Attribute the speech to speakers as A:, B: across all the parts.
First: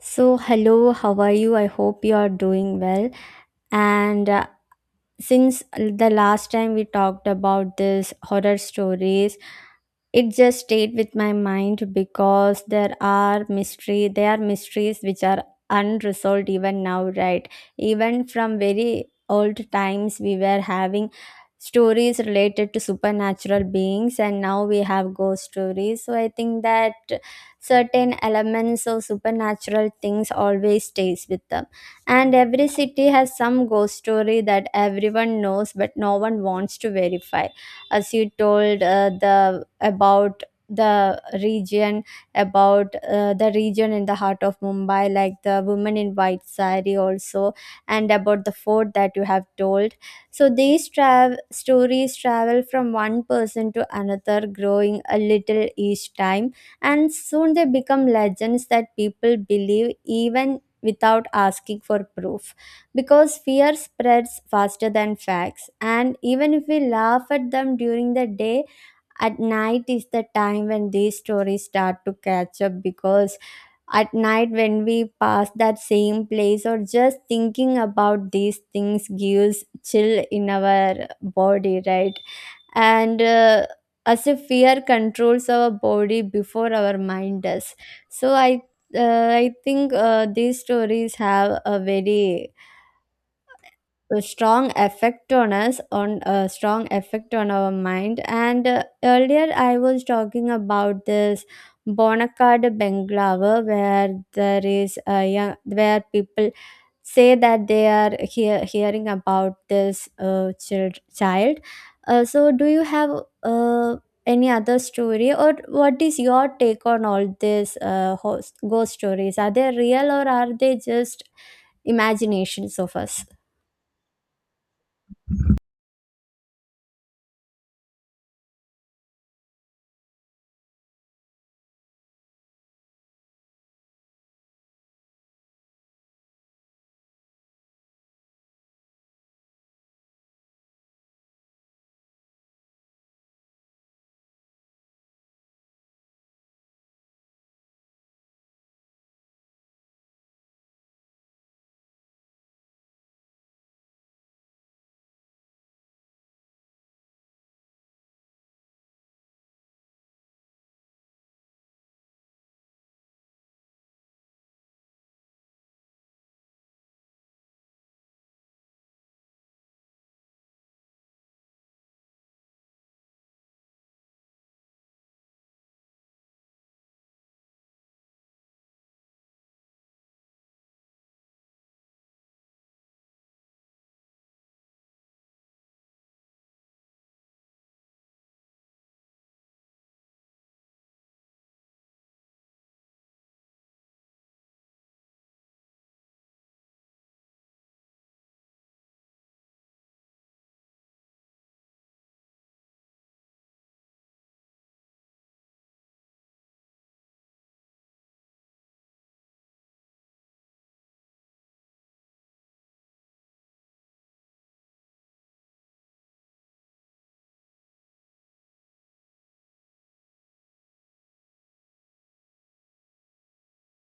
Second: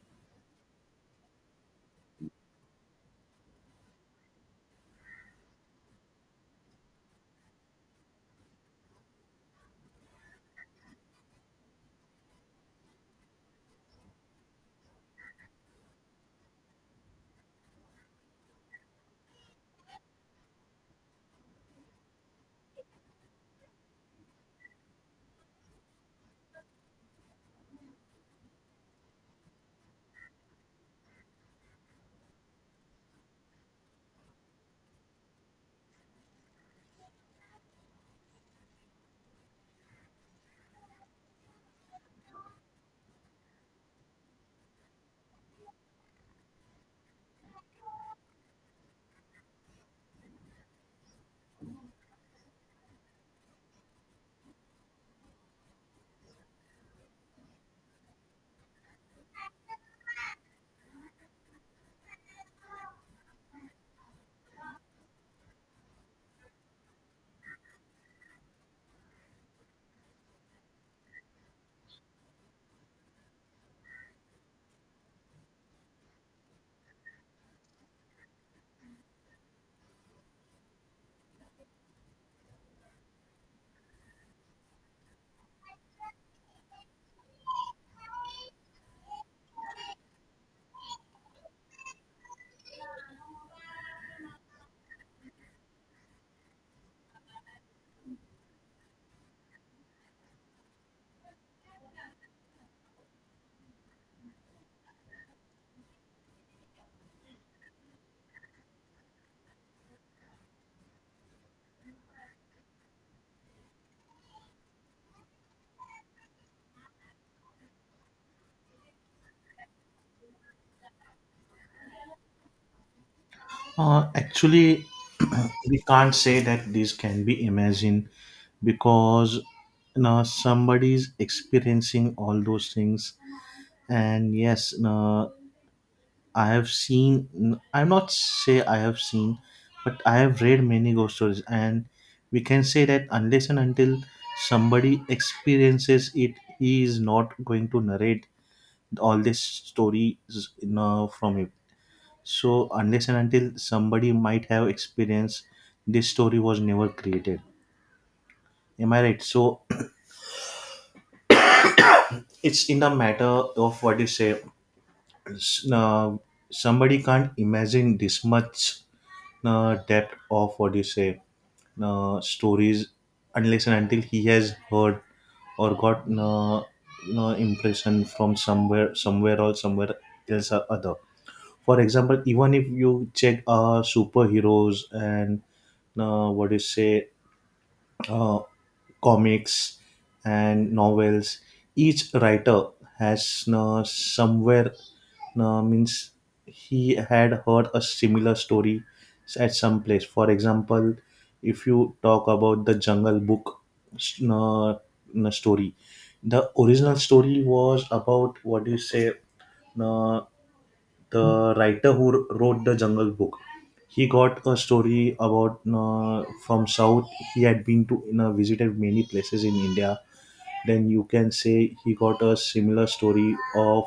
A: So, hello, how are you? I hope you are doing well. And Since the last time we talked about this horror stories, it just stayed with my mind because there are mysteries which are unresolved even now, right? Even from very old times we were having stories related to supernatural beings, and now we have ghost stories. So I think that certain elements of supernatural things always stays with them, and every city has some ghost story that everyone knows but no one wants to verify. As you told, the about the region, about the region in the heart of Mumbai, like the woman in white sari also, and about the fort that you have told. So these travel stories travel from one person to another, growing a little each time, and soon they become legends that people believe even without asking for proof, because fear spreads faster than facts. And even if we laugh at them during the day, at night is the time when these stories start to catch up, because at night when we pass that same place or just thinking about these things gives chill in our body, right? and As if fear controls our body before our mind does. So I think these stories have a very a strong effect on our mind. And Earlier I was talking about this Bonacard Benglava where there is a young, where people say that they are hearing about this child. So do you have uh, any other story, or what is your take on all these ghost stories? Are they real or are they just imaginations of us?
B: Actually, we can't say that this can be imagined because somebody's experiencing all those things. And yes, I have seen, I'm not say I have seen, but I have read many ghost stories. And we can say that unless and until somebody experiences it, he is not going to narrate all these stories from him. So unless and until somebody might have experience, this story was never created. Am I right? So it's in the matter of what you say. s- Uh, Somebody can't imagine this much depth of what you say stories unless and until he has heard or got impression from somewhere or somewhere else or other. For example, even if you check superheroes and what do you say, uh, comics and novels. Each writer has somewhere, means he had heard a similar story at some place. For example, if you talk about the Jungle Book uh, uh, story, the original story was about what do you say? Uh, the writer who wrote the Jungle Book, he got a story about from south. He had been to, visited many places in india. Then you can say he got a similar story of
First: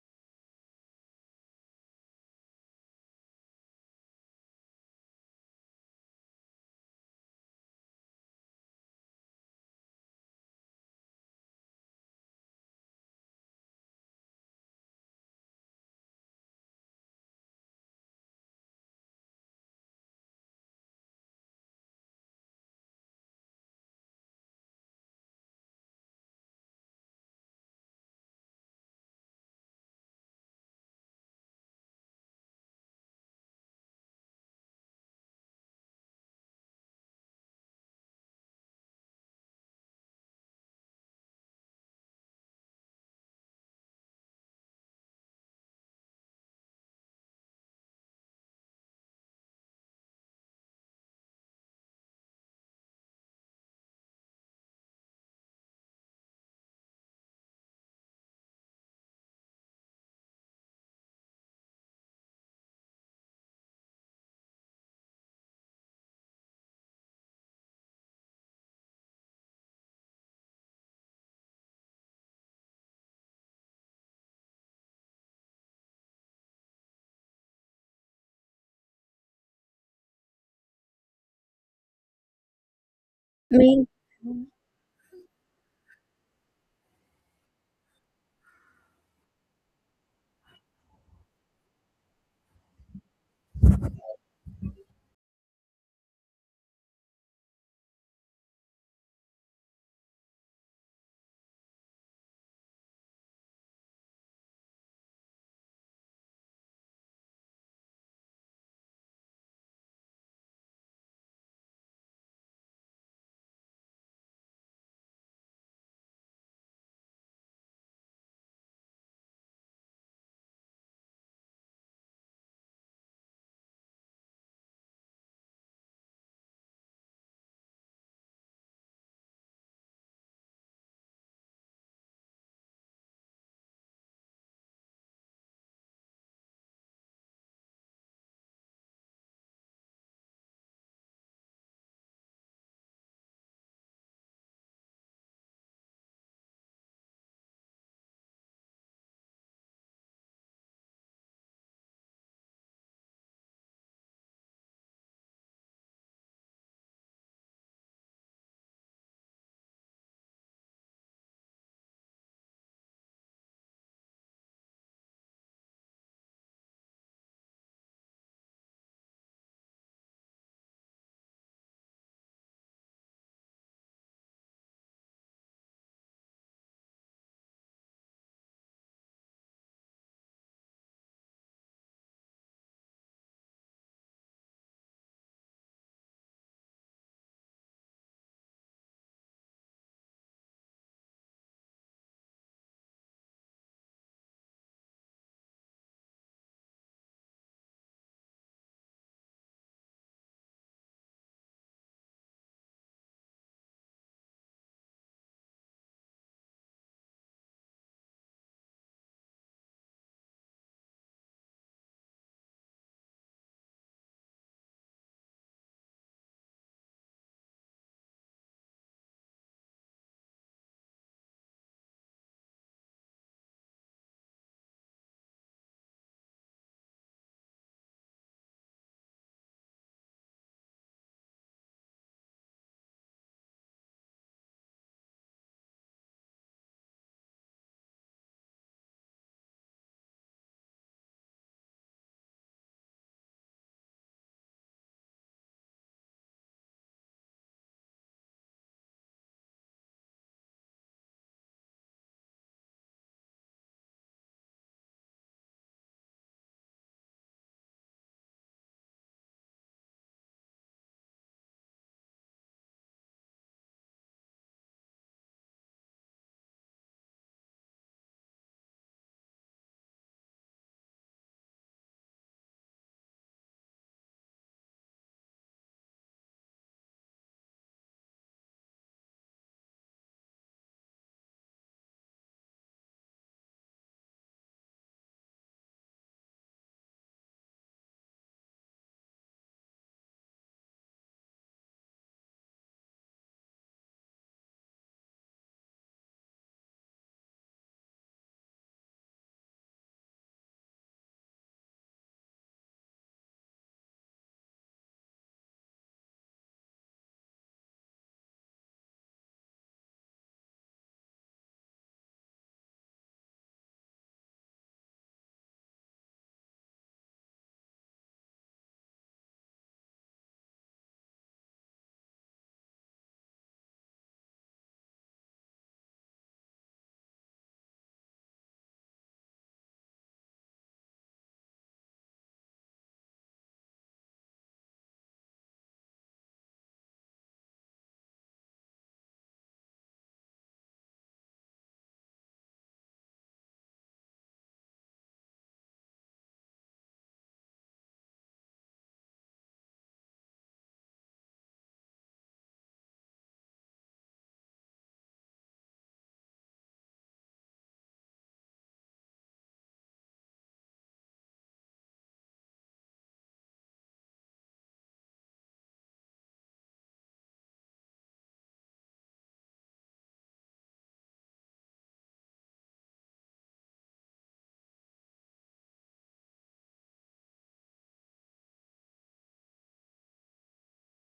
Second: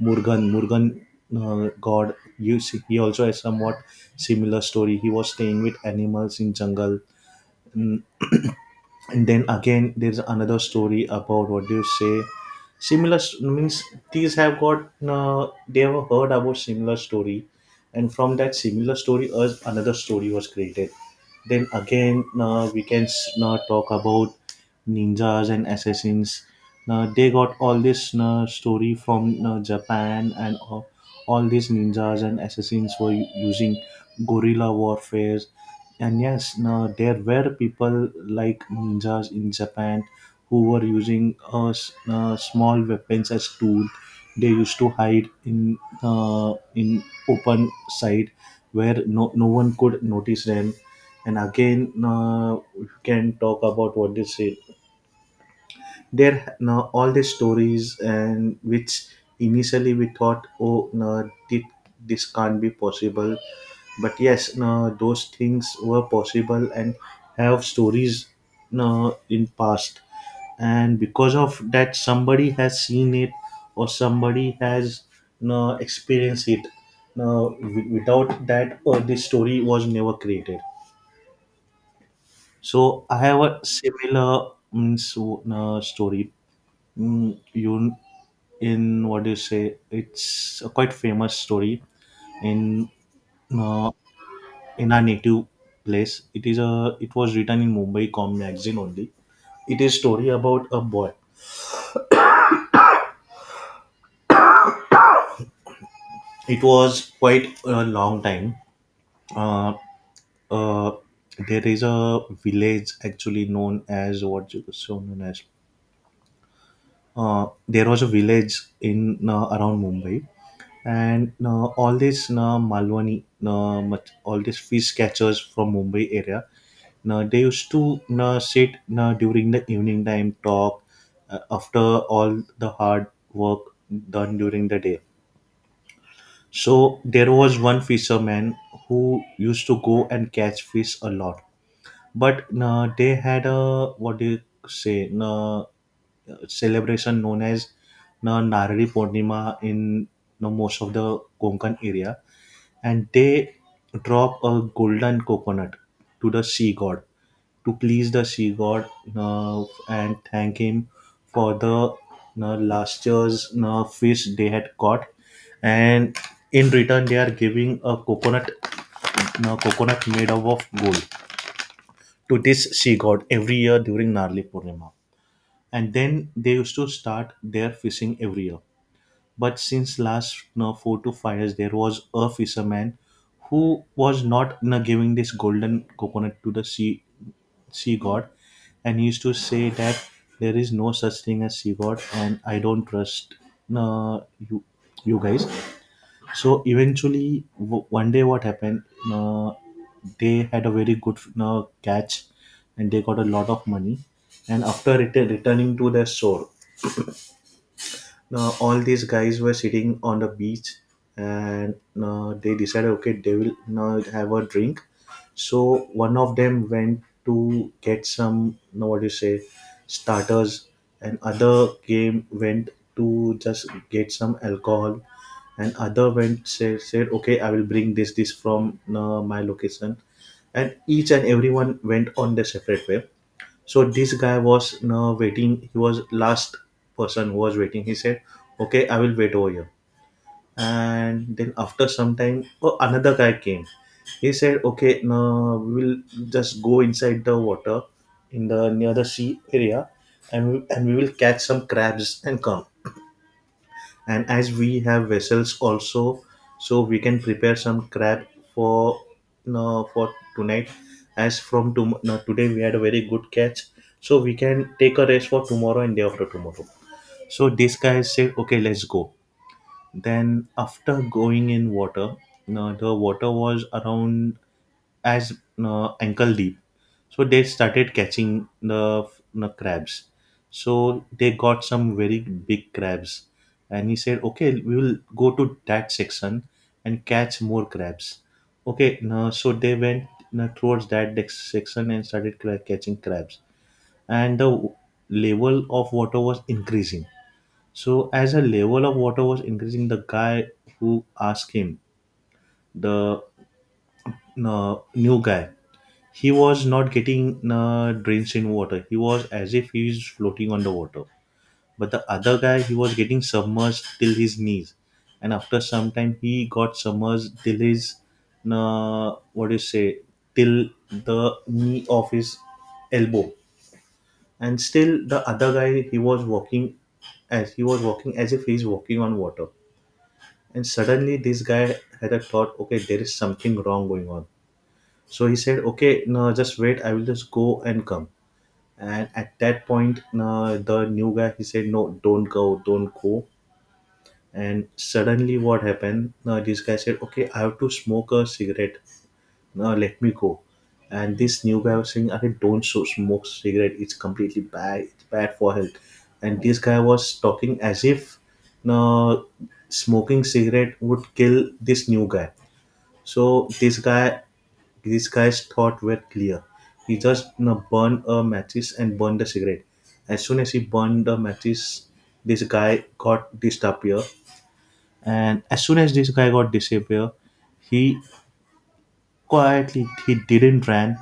B: Murugan. God, you see, he also has somewhat similar story. He was staying with animals in jungle. Mm, and then again, there's another story about what do you say? Means these have got, they have heard about similar story, and from that similar story, us another story was created. Then again, we can now talk about ninjas and assassins. Now they got all this story from Japan, and all these ninjas and assassins were using guerrilla warfare. And yes, now there were people like ninjas in Japan who were using small weapons as tool. They used to hide in open side where no one could notice them. And again, we can talk about what they say there, no, all these stories. And which initially we thought, oh no, this can't be possible, but yes, no, those things were possible and have stories, no, in past. And because of that, somebody has seen it or somebody has, no, experienced it, no, without that this story was never created. So I have a
A: Me.
B: similar means, story. Mm, you, in what do you say? It's a quite famous story in uh, in our native place. It is a, it was written in Mumbai Com magazine only. It is story about a boy. It was quite a long time. Uh, uh, there is a village actually known as what you so known as. There was a village in around Mumbai, and all these Malwani, much all these fish catchers from Mumbai area, they used to sit during the evening time, talk after all the hard work done during the day. So there was one fisherman who used to go and catch fish a lot, but they had a, what do you say, celebration known as Narari Purnima in most of the Konkan area. And they drop a golden coconut to the sea god to please the sea god, uh, and thank him for the last year's fish they had caught. And in return, they are giving a coconut, coconut made up of gold to this sea god every year during Narli Purnima. And then they used to start their fishing every year. But since last, 4 to 5 years, there was a fisherman who was not, giving this golden coconut to the sea god. And he used to say that there is no such thing as sea god, and I don't trust, you, you guys. So eventually, one day, what happened, uh, they had a very good catch, and they got a lot of money. And after returning to their shore, now, all these guys were sitting on the beach. And they decided, okay, they will now have a drink. So one of them went to get some, no, what do you say, starters, and other game went to just get some alcohol, and other went say, said, okay, I will bring this from my location, and each and everyone went on their separate way. So this guy was now waiting. He was last person who was waiting. He said, okay, I will wait over here. And then after some time, oh, another guy came. He said, okay, now we will just go inside the water, in the near the sea area, and we will catch some crabs and come. And as we have vessels also, so we can prepare some crab for, no, for tonight. As from no, today we had a very good catch, so we can take a rest for tomorrow and day after tomorrow. So this guy said, okay, let's go. Then after going in water, no, the water was around as, no, ankle deep. So they started catching the crabs. So they got some very big crabs. And he said, okay, we will go to that section and catch more crabs. Okay, now, so they went, now, towards that section and started catching crabs. And the level of water was increasing. So as the level of water was increasing, the guy who asked him, the, new guy, he was not getting drenched in water. He was as if he is floating on the water. But the other guy, he was getting submerged till his knees, and after some time, he got submerged till his, what do you say, till the knee of his elbow. And still, the other guy, he was walking as he was walking as if he is walking on water. And suddenly, this guy had a thought. Okay, there is something wrong going on. So he said, "Okay, no, just wait. I will just go and come." And at that point, the new guy, he said, no, don't go. And suddenly what happened, this guy said, okay, I have to smoke a cigarette, now let me go. And this new guy was saying, "Okay, don't so smoke cigarette, it's completely bad, it's bad for health." And this guy was talking as if uh, smoking cigarette would kill this new guy. So this guy's thought were clear. He just, burned a matches and burned the cigarette. As soon as he burned the matches, this guy got disappear. And as soon as this guy got disappear, he, quietly, he didn't run.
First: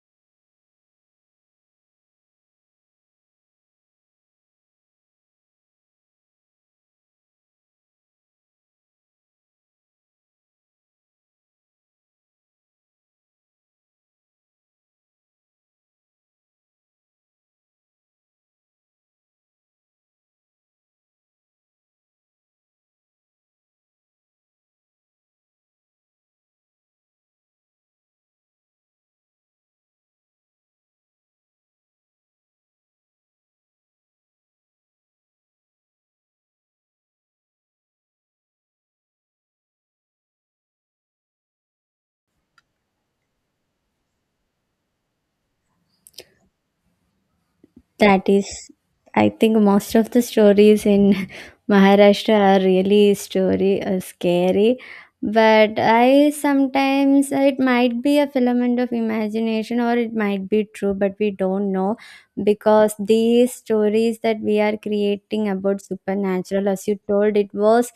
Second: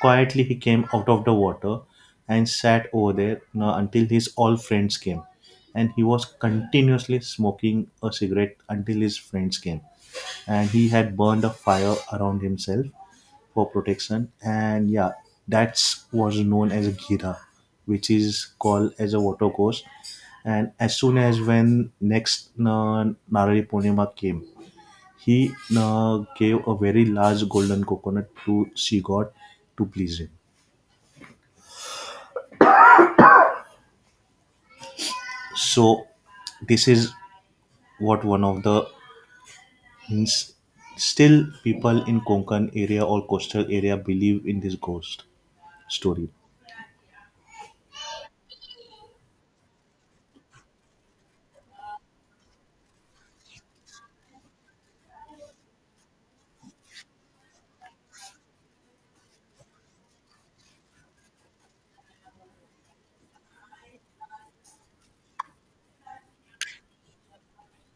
B: Quietly, he came out of the water and sat over there, until his all friends came. And he was continuously smoking a cigarette until his friends came. And he had burned a fire around himself for protection. And yeah, that was known as a gira, which is called as a watercourse. And as soon as when next Narali Purnima came, he gave a very large golden coconut to she god to please him. So this is what one of the hints. Still, people in Konkan area or coastal area believe in this ghost story.
A: That is, I think most of the stories in Maharashtra are really story scary. But I, sometimes it might be a filament of imagination or it might be true, but we don't know, because these stories that we are creating about supernatural, as you told, it was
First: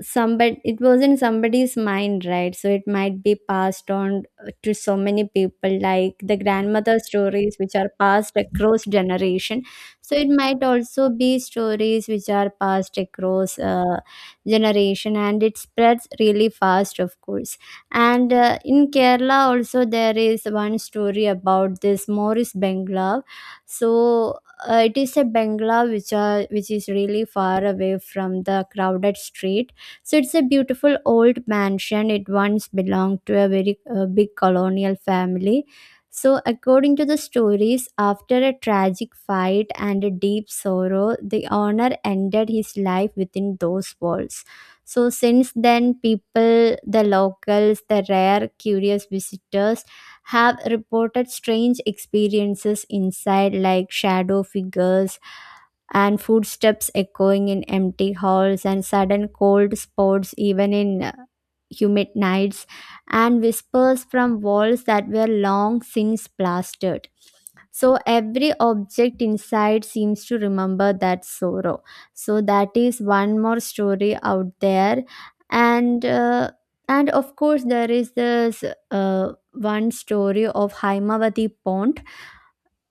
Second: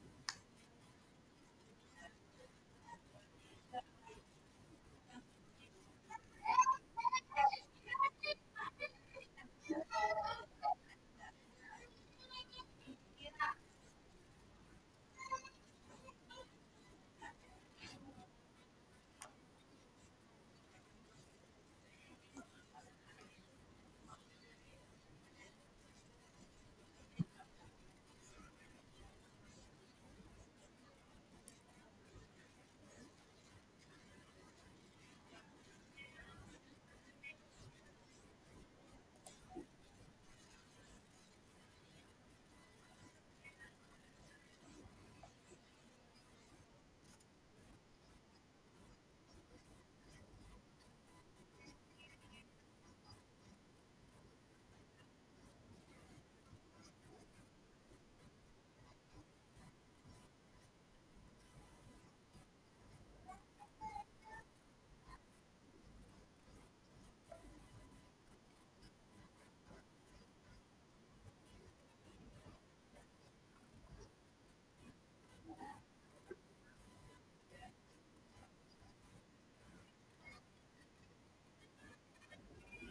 A: somebody, it was in somebody's mind, right? So it might be passed on to so many people, like the grandmother stories which are passed across generation. So it might also be stories which are passed across generation, and it spreads really fast, of course. And In Kerala also there is one story about this Morris Bengla. So it is a bengla which is really far away from the crowded street. So it's a beautiful old mansion. It once belonged to a very big colonial family. So, according to the stories, after a tragic fight and a deep sorrow, the owner ended his life within those walls. So, since then, people, the locals, the rare curious visitors, have reported strange experiences inside, like shadow figures and footsteps echoing in empty halls and sudden cold spots even in humid nights, and whispers from walls that were long since plastered. So every object inside seems to remember that sorrow. So that is one more story out there. and uh, and of course there is this one story of Haimavati pond.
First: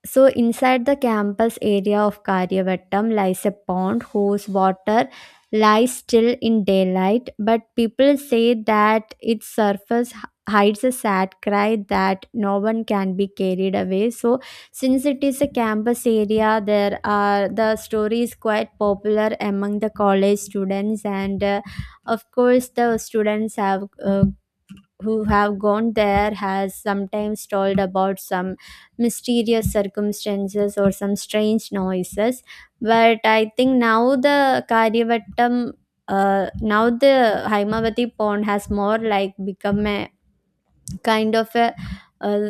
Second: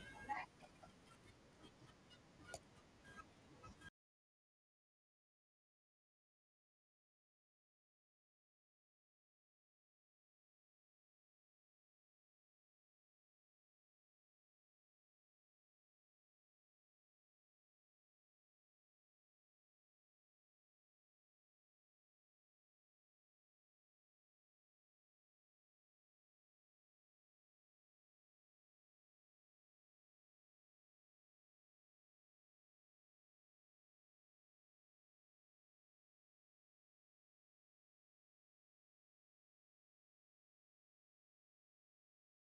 A: So inside the campus area of Karyavattam lies a pond whose water lies still in daylight, but people say that its surface hides a sad cry that no one can be carried away. So since it is a campus area, there are, the story is quite popular among the college students, and of course the students have who have gone there has sometimes told about some mysterious circumstances or some strange noises. But I think now the Karyavattam, now the Haimavati pond has more like become a kind of a, uh,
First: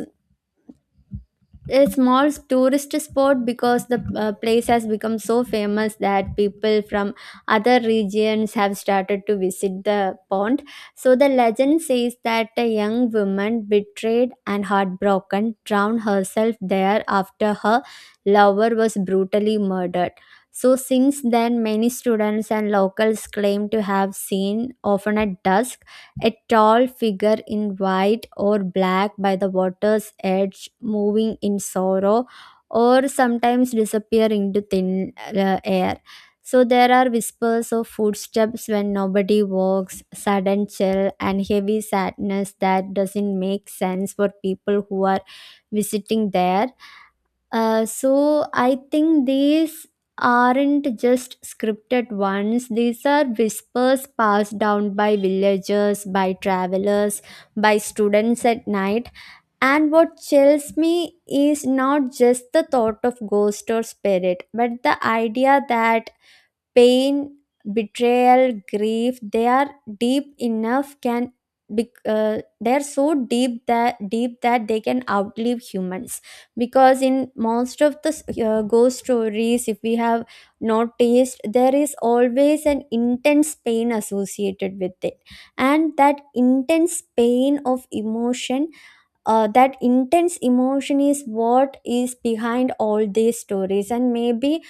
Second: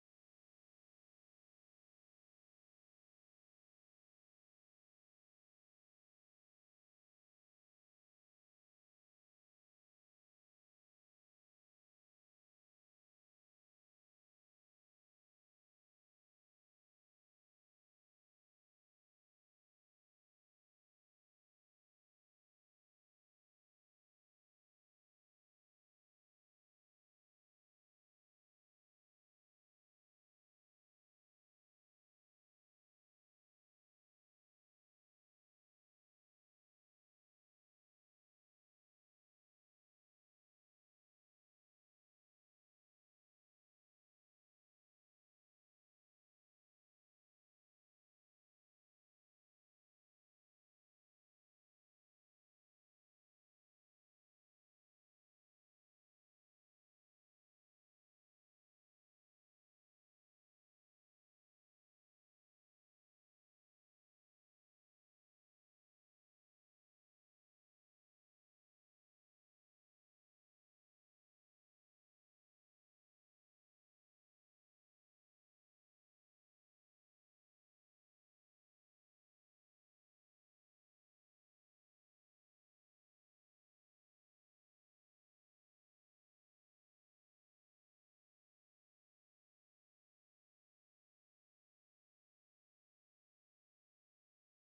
A: a small tourist spot, because the place has become so famous that people from other regions have started to visit the pond. So the legend says that a young woman, betrayed and heartbroken, drowned herself there after her lover was brutally murdered. So since then, many students and locals claim to have seen, often at dusk, a tall figure in white or black by the water's edge, moving in sorrow or sometimes disappearing into thin air. So there are whispers of footsteps when nobody walks, sudden chill, and heavy sadness that doesn't make sense for people who are visiting there. So I think these aren't just scripted ones. These are whispers passed down by villagers, by travelers, by students at night. And what chills me is not just the thought of ghost or spirit, but the idea that pain, betrayal, grief, they are deep enough can be, they're so deep that they can outlive humans, because in most of the ghost stories, if we have noticed, there is always an intense pain associated with it, and that intense pain of emotion, that intense emotion is what is behind all these stories. And maybe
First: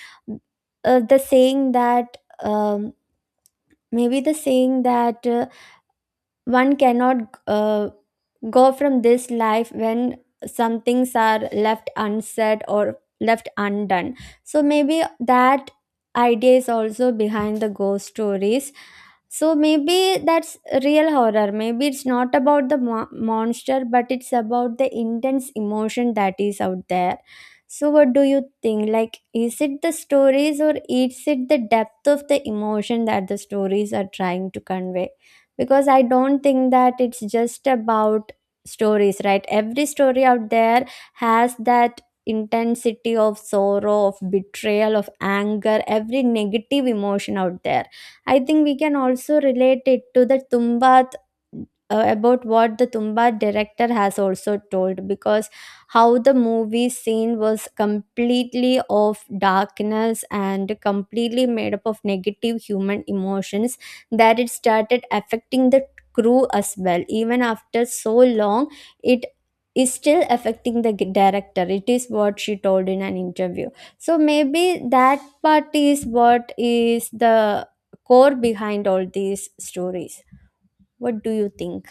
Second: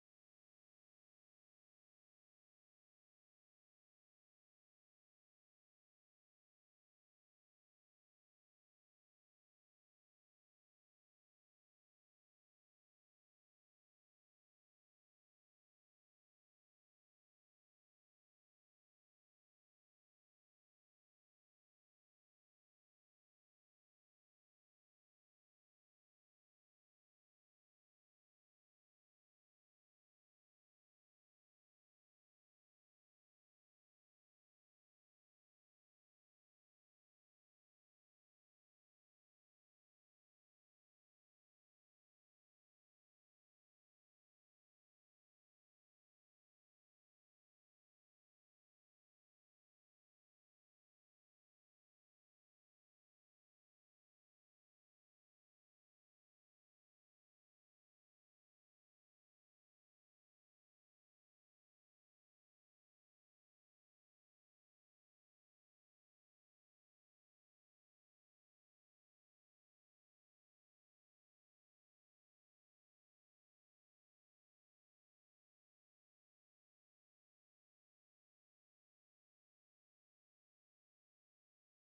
A: the saying that um, maybe the saying that one cannot go from this life when some things are left unsaid or left undone. So maybe that idea is also behind the ghost stories. So maybe that's real horror. Maybe it's not about the monster, but it's about the intense emotion that is out there. So what do you think? Like, is it the stories or is it the depth of the emotion that the stories are trying to convey? Because I don't think that it's just about stories, right? Every story out there has that intensity of sorrow, of betrayal, of anger, every negative emotion out there. I think we can also relate it to the Tumbat, about what the Tumbat director has also told, because how the movie scene was completely of darkness and completely made up of negative human emotions, that it started affecting the crew as well. Even after so long, it is still affecting the director. It is what she told in an interview. So maybe that part is what is the core behind all these stories. What do you think?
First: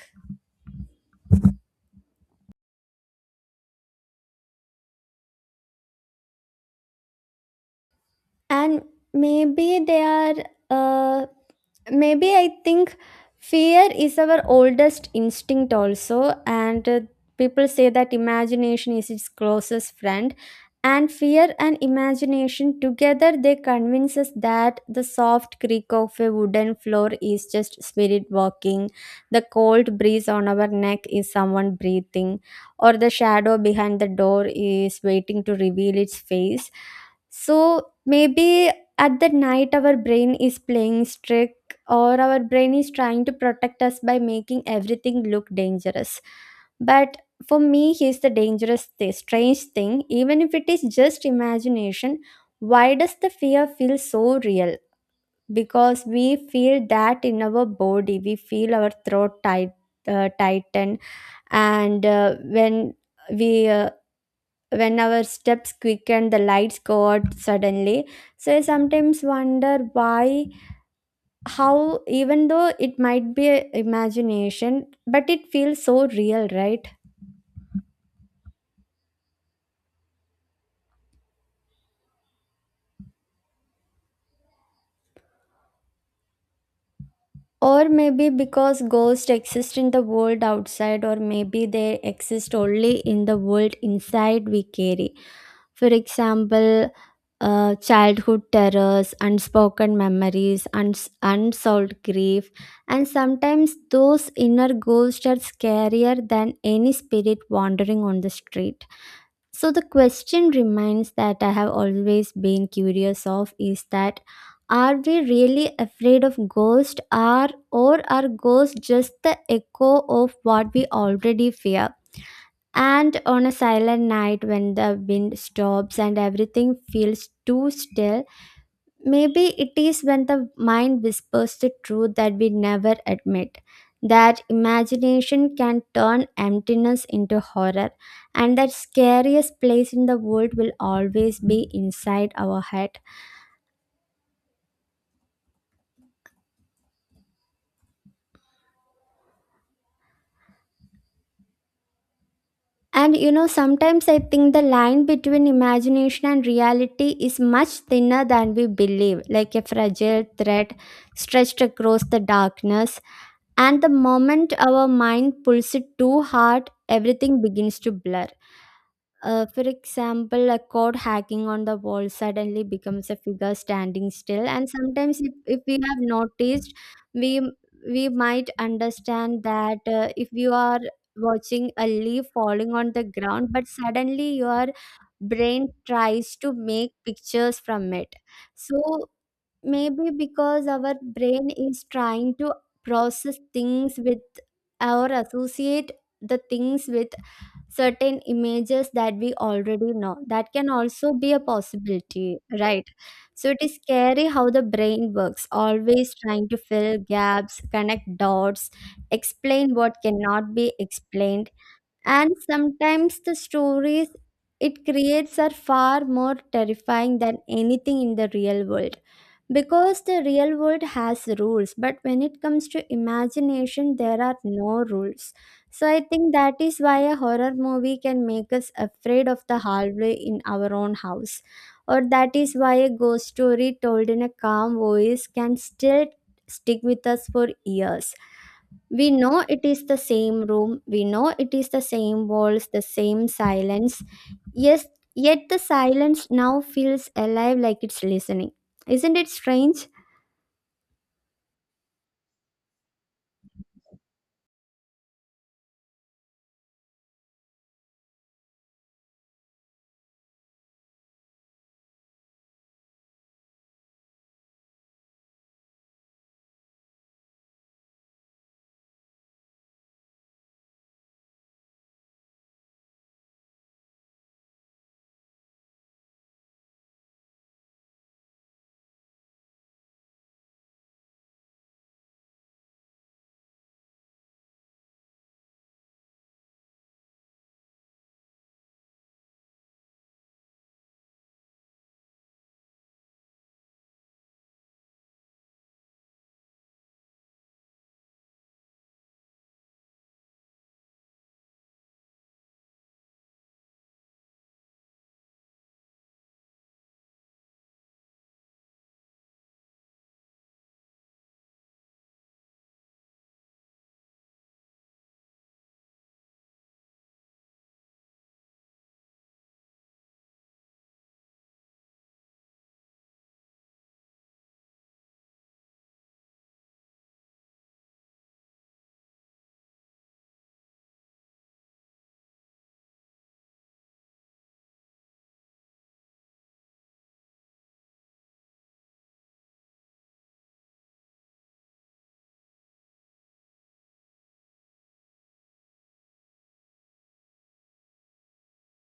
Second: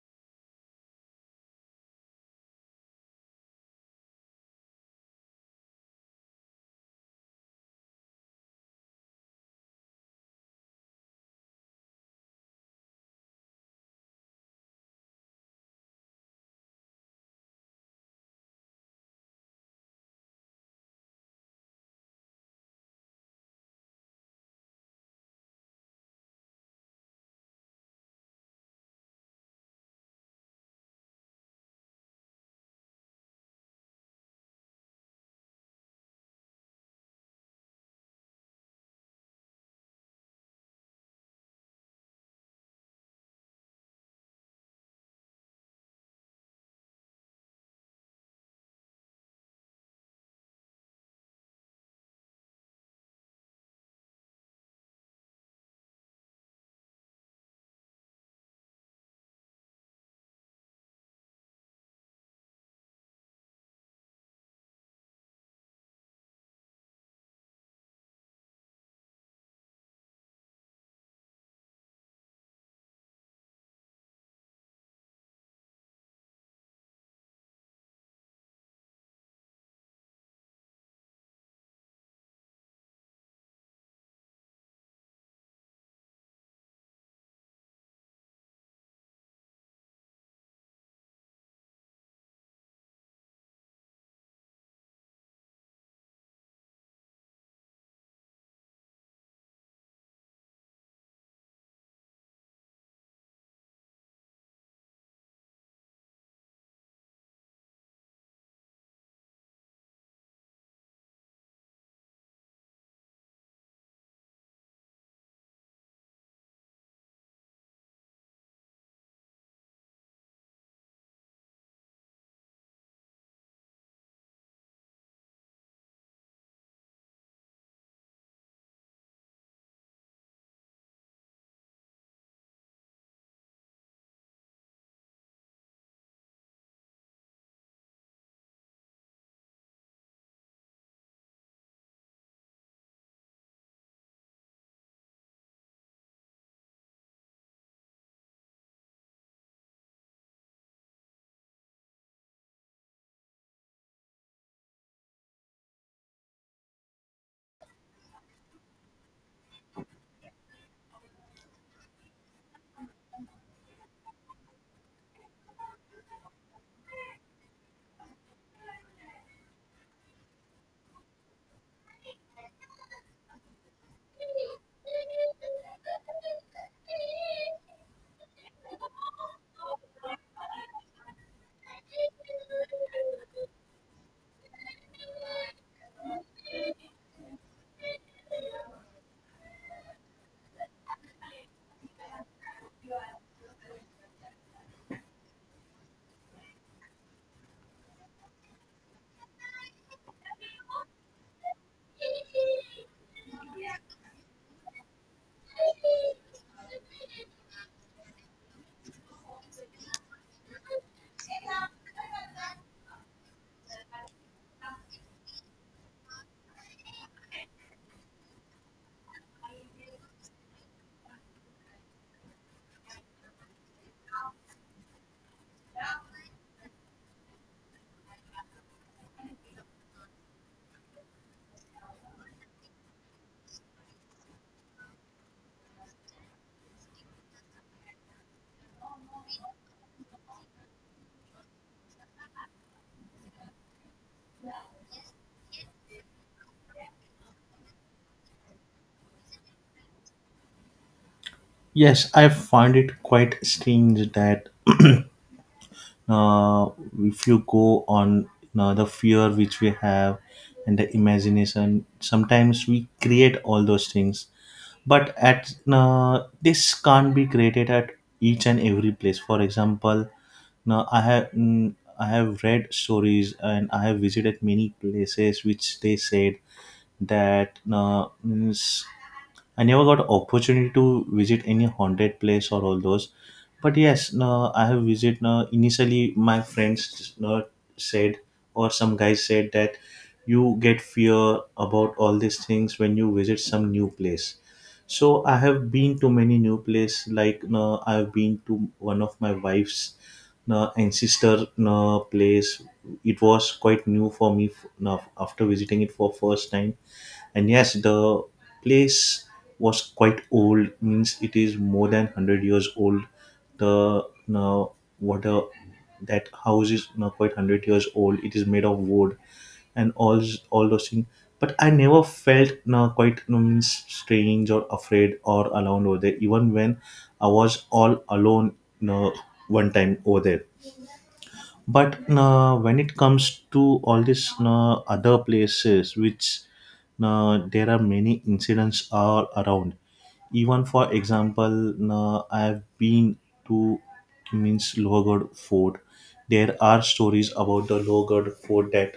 A: And maybe they are uh, maybe I think fear is our oldest instinct also, and people say that imagination is its closest friend, and fear and imagination together, they convince us that the soft creak of a wooden floor is just spirit walking, the cold breeze on our neck is someone breathing, or the shadow behind the door is waiting to reveal its face. So maybe at the night our brain is playing trick, or our brain is trying to protect us by making everything look dangerous. But for me, here's the dangerous thing, strange thing. Even if it is just imagination, why does the fear feel so real? Because we feel that in our body, we feel our throat tight, tighten, and we uh, when our steps quicken, the lights go out suddenly. So I sometimes wonder why, how, even though it might be a imagination, but it feels so real, right? Or maybe because ghosts exist in the world outside, or maybe they exist only in the world inside we carry. For example, childhood terrors, unspoken memories, unsolved grief, and sometimes those inner ghosts are scarier than any spirit wandering on the street. So the question remains that I have always been curious of is that are we really afraid of ghosts, are or are ghosts just the echo of what we already fear? And on a silent night when the wind stops and everything feels too still, maybe it is when the mind whispers the truth that we never admit. That imagination can turn emptiness into horror, and that scariest place in the world will always be inside our head. And you know, sometimes I think the line between imagination and reality is much thinner than we believe, like a fragile thread stretched across the darkness. And the moment our mind pulls it too hard, everything begins to blur. For example, a code hacking on the wall suddenly becomes a figure standing still, and sometimes if we have noticed, we we might understand that if you are watching a leaf falling on the ground, but suddenly your brain tries to make pictures from it. So maybe because our brain is trying to process things with or associate the things with certain images that we already know. That can also be a possibility, right? So it is scary how the brain works, always trying to fill gaps, connect dots, explain what cannot be explained. And sometimes the stories it creates are far more terrifying than anything in the real world. Because the real world has rules, but when it comes to imagination, there are no rules. So I think that is why a horror movie can make us afraid of the hallway in our own house, or that is why a ghost story told in a calm voice can still stick with us for years. We know it is the same room, we know it is the same walls, the same silence. Yes, yet the silence now feels alive, like it's listening. Isn't it strange?
B: Yes, I find it quite strange that uh, if you go on the fear which we have and the imagination, sometimes we create all those things, but at, this can't be created at each and every place. For example, now I have, mm, I have read stories and I have visited many places which they said that, means, I never got opportunity to visit any haunted place or all those. But yes, no, I have visited. No, initially, my friends, no, said or some guys said that you get fear about all these things when you visit some new place. So I have been to many new place. Like, no, I've been to one of my wife's, no, ancestor, no, place. It was quite new for me. No, after visiting it for first time, and yes, the place was quite old, means it is more than 100 years old. The now what a That house is now quite 100 years old. It is made of wood, and all those things. But I never felt now quite you means strange or afraid or alone over there, even when I was all alone, you know, one time over there. But when it comes to all these other places, which, there are many incidents all around. Even for example, I have been to means Lower Fort. There are stories about the Lower Fort, that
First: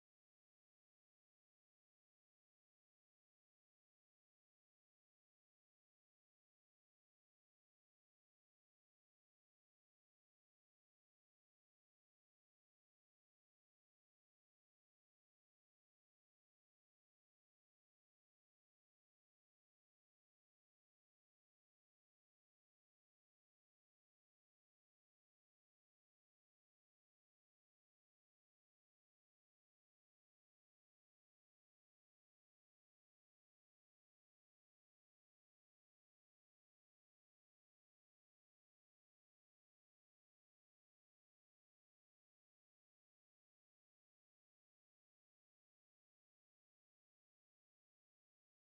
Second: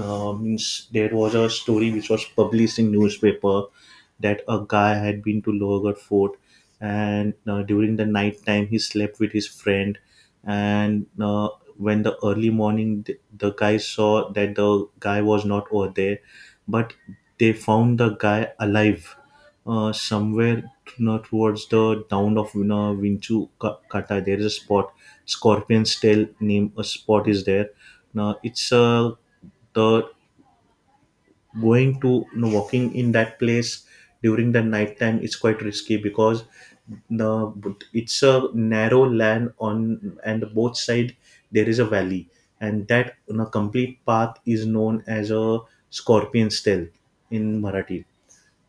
B: means there was a story which was published in newspaper that a guy had been to Lower Fort. And during the night time he slept with his friend. And when the early morning the guy saw that the guy was not over there. But they found the guy alive somewhere, towards the town of Vinchu Kata. There is a spot, Scorpion's Tail name a spot is there. Now it's the going to you know, walking in that place during the night time is quite risky, because the it's a narrow land on and both side there is a valley. And that complete path is known as a Scorpion's Tail in Marathi.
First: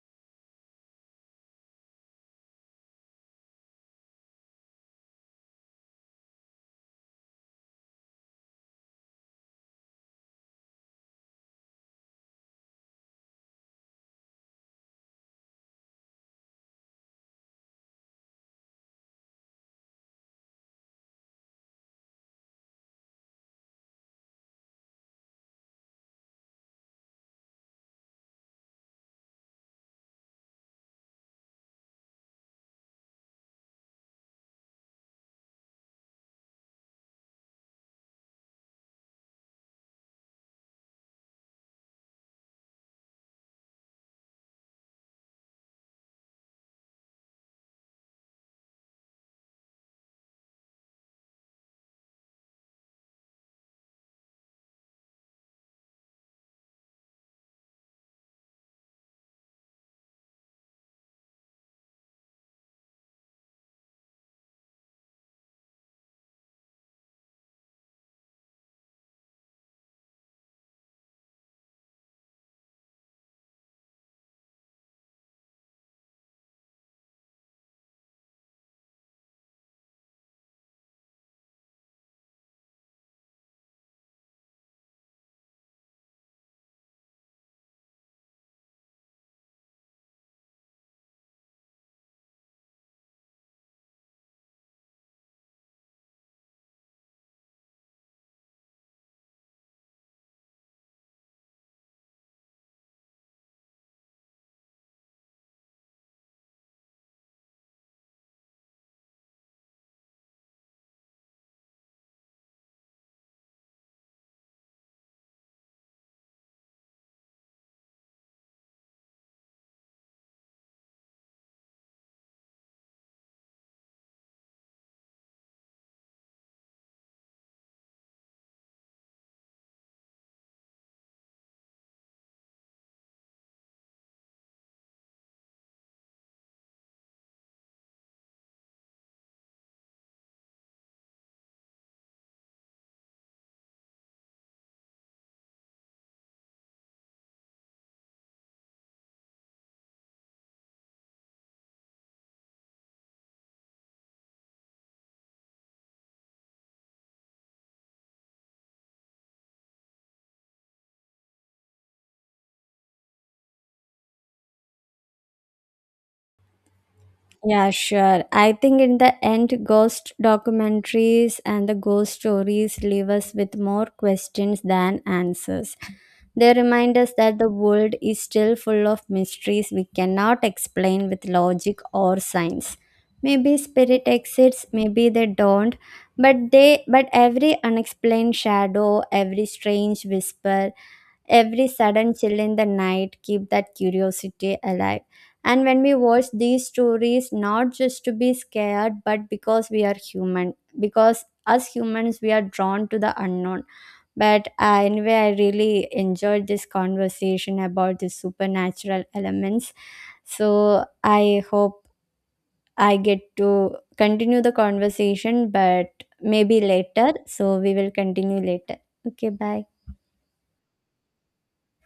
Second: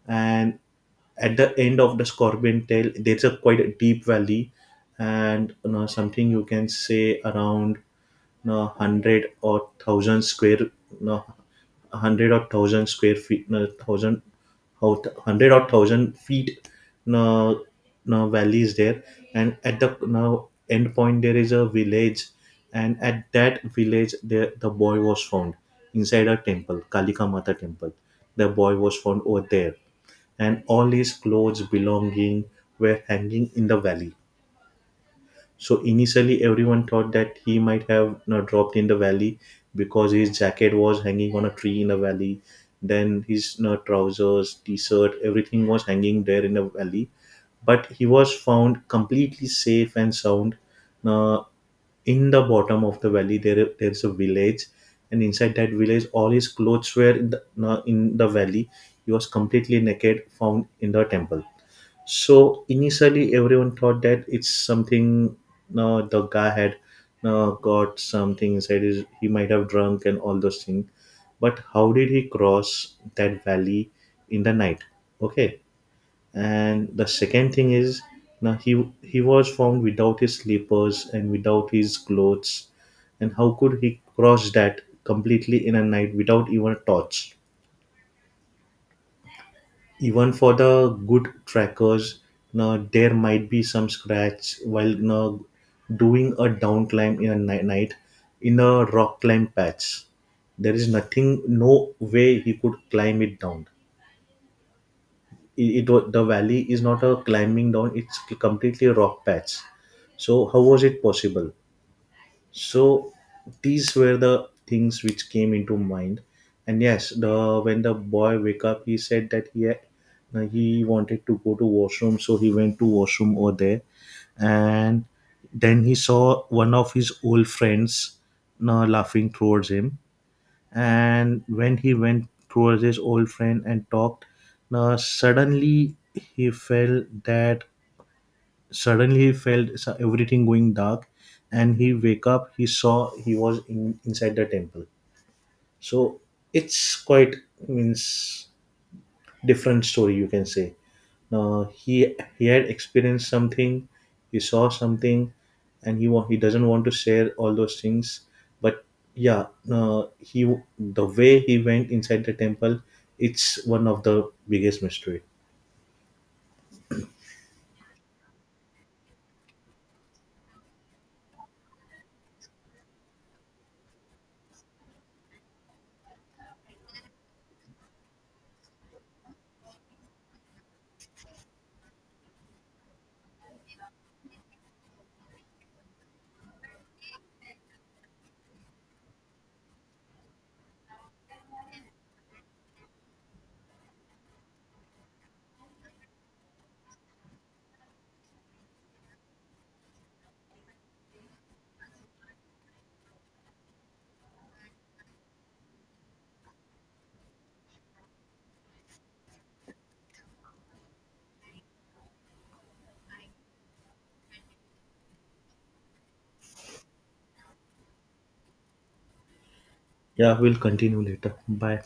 B: And at the end of the Scorpion Tail, there's a quite a deep valley. And something you can say around, no, hundred or thousand square, no, hundred or thousand square feet, no, thousand, how hundred or thousand feet, no, no valley is there. And at the, no, end point there is a village. And at that village, there the boy was found inside a temple, Kalika Mata Temple. The boy was found over there, and all his clothes belonging were hanging in the valley. So initially, everyone thought that he might have dropped in the valley, because his jacket was hanging on a tree in a valley. Then his trousers, t-shirt, everything was hanging there in the valley. But he was found completely safe and sound. Now, in the bottom of the valley, there is a village, and inside that village, all his clothes were in now in the valley. He was completely naked, found in the temple. So initially, everyone thought that it's something. No, the guy had, no, got something inside. His, he might have drunk and all those things. But how did he cross that valley in the night? Okay. And the second thing is, now he was found without his slippers and without his clothes, and how could he cross that completely in a night without even a torch? Even for the good trackers, now there might be some scratch while now doing a down climb in a night, in a rock climb patch. There is nothing, no way he could climb it down. The valley is not a climbing down, it's completely a rock patch. So how was it possible? So these were the things which came into mind. And yes, the when the boy wake up, he said that he had, he wanted to go to washroom, so he went to washroom over there. And then he saw one of his old friends now laughing towards him. And when he went towards his old friend and talked, now suddenly he felt that. Suddenly he felt everything going dark, and he wake up. He saw he was in, inside the temple. So it's quite means different story you can say. He had experienced something, he saw something, and he doesn't want to share all those things. But yeah, he the way he went inside the temple, it's one of the biggest mystery.
A: Yeah, sure. I think in the end, ghost documentaries and the ghost stories leave us with more questions than answers. They remind us that the world is still full of mysteries we cannot explain with logic or science. Maybe spirit exists, maybe they don't, but every unexplained shadow, every strange whisper, every sudden chill in the night keep that curiosity alive. And when we watch these stories, not just to be scared, but because we are human, because us humans, we are drawn to the unknown. But anyway, I really enjoyed this conversation about the supernatural elements. So I hope I get to continue the conversation, but maybe later. So we will continue later. Okay, bye.
B: Yeah, we'll continue later. Bye.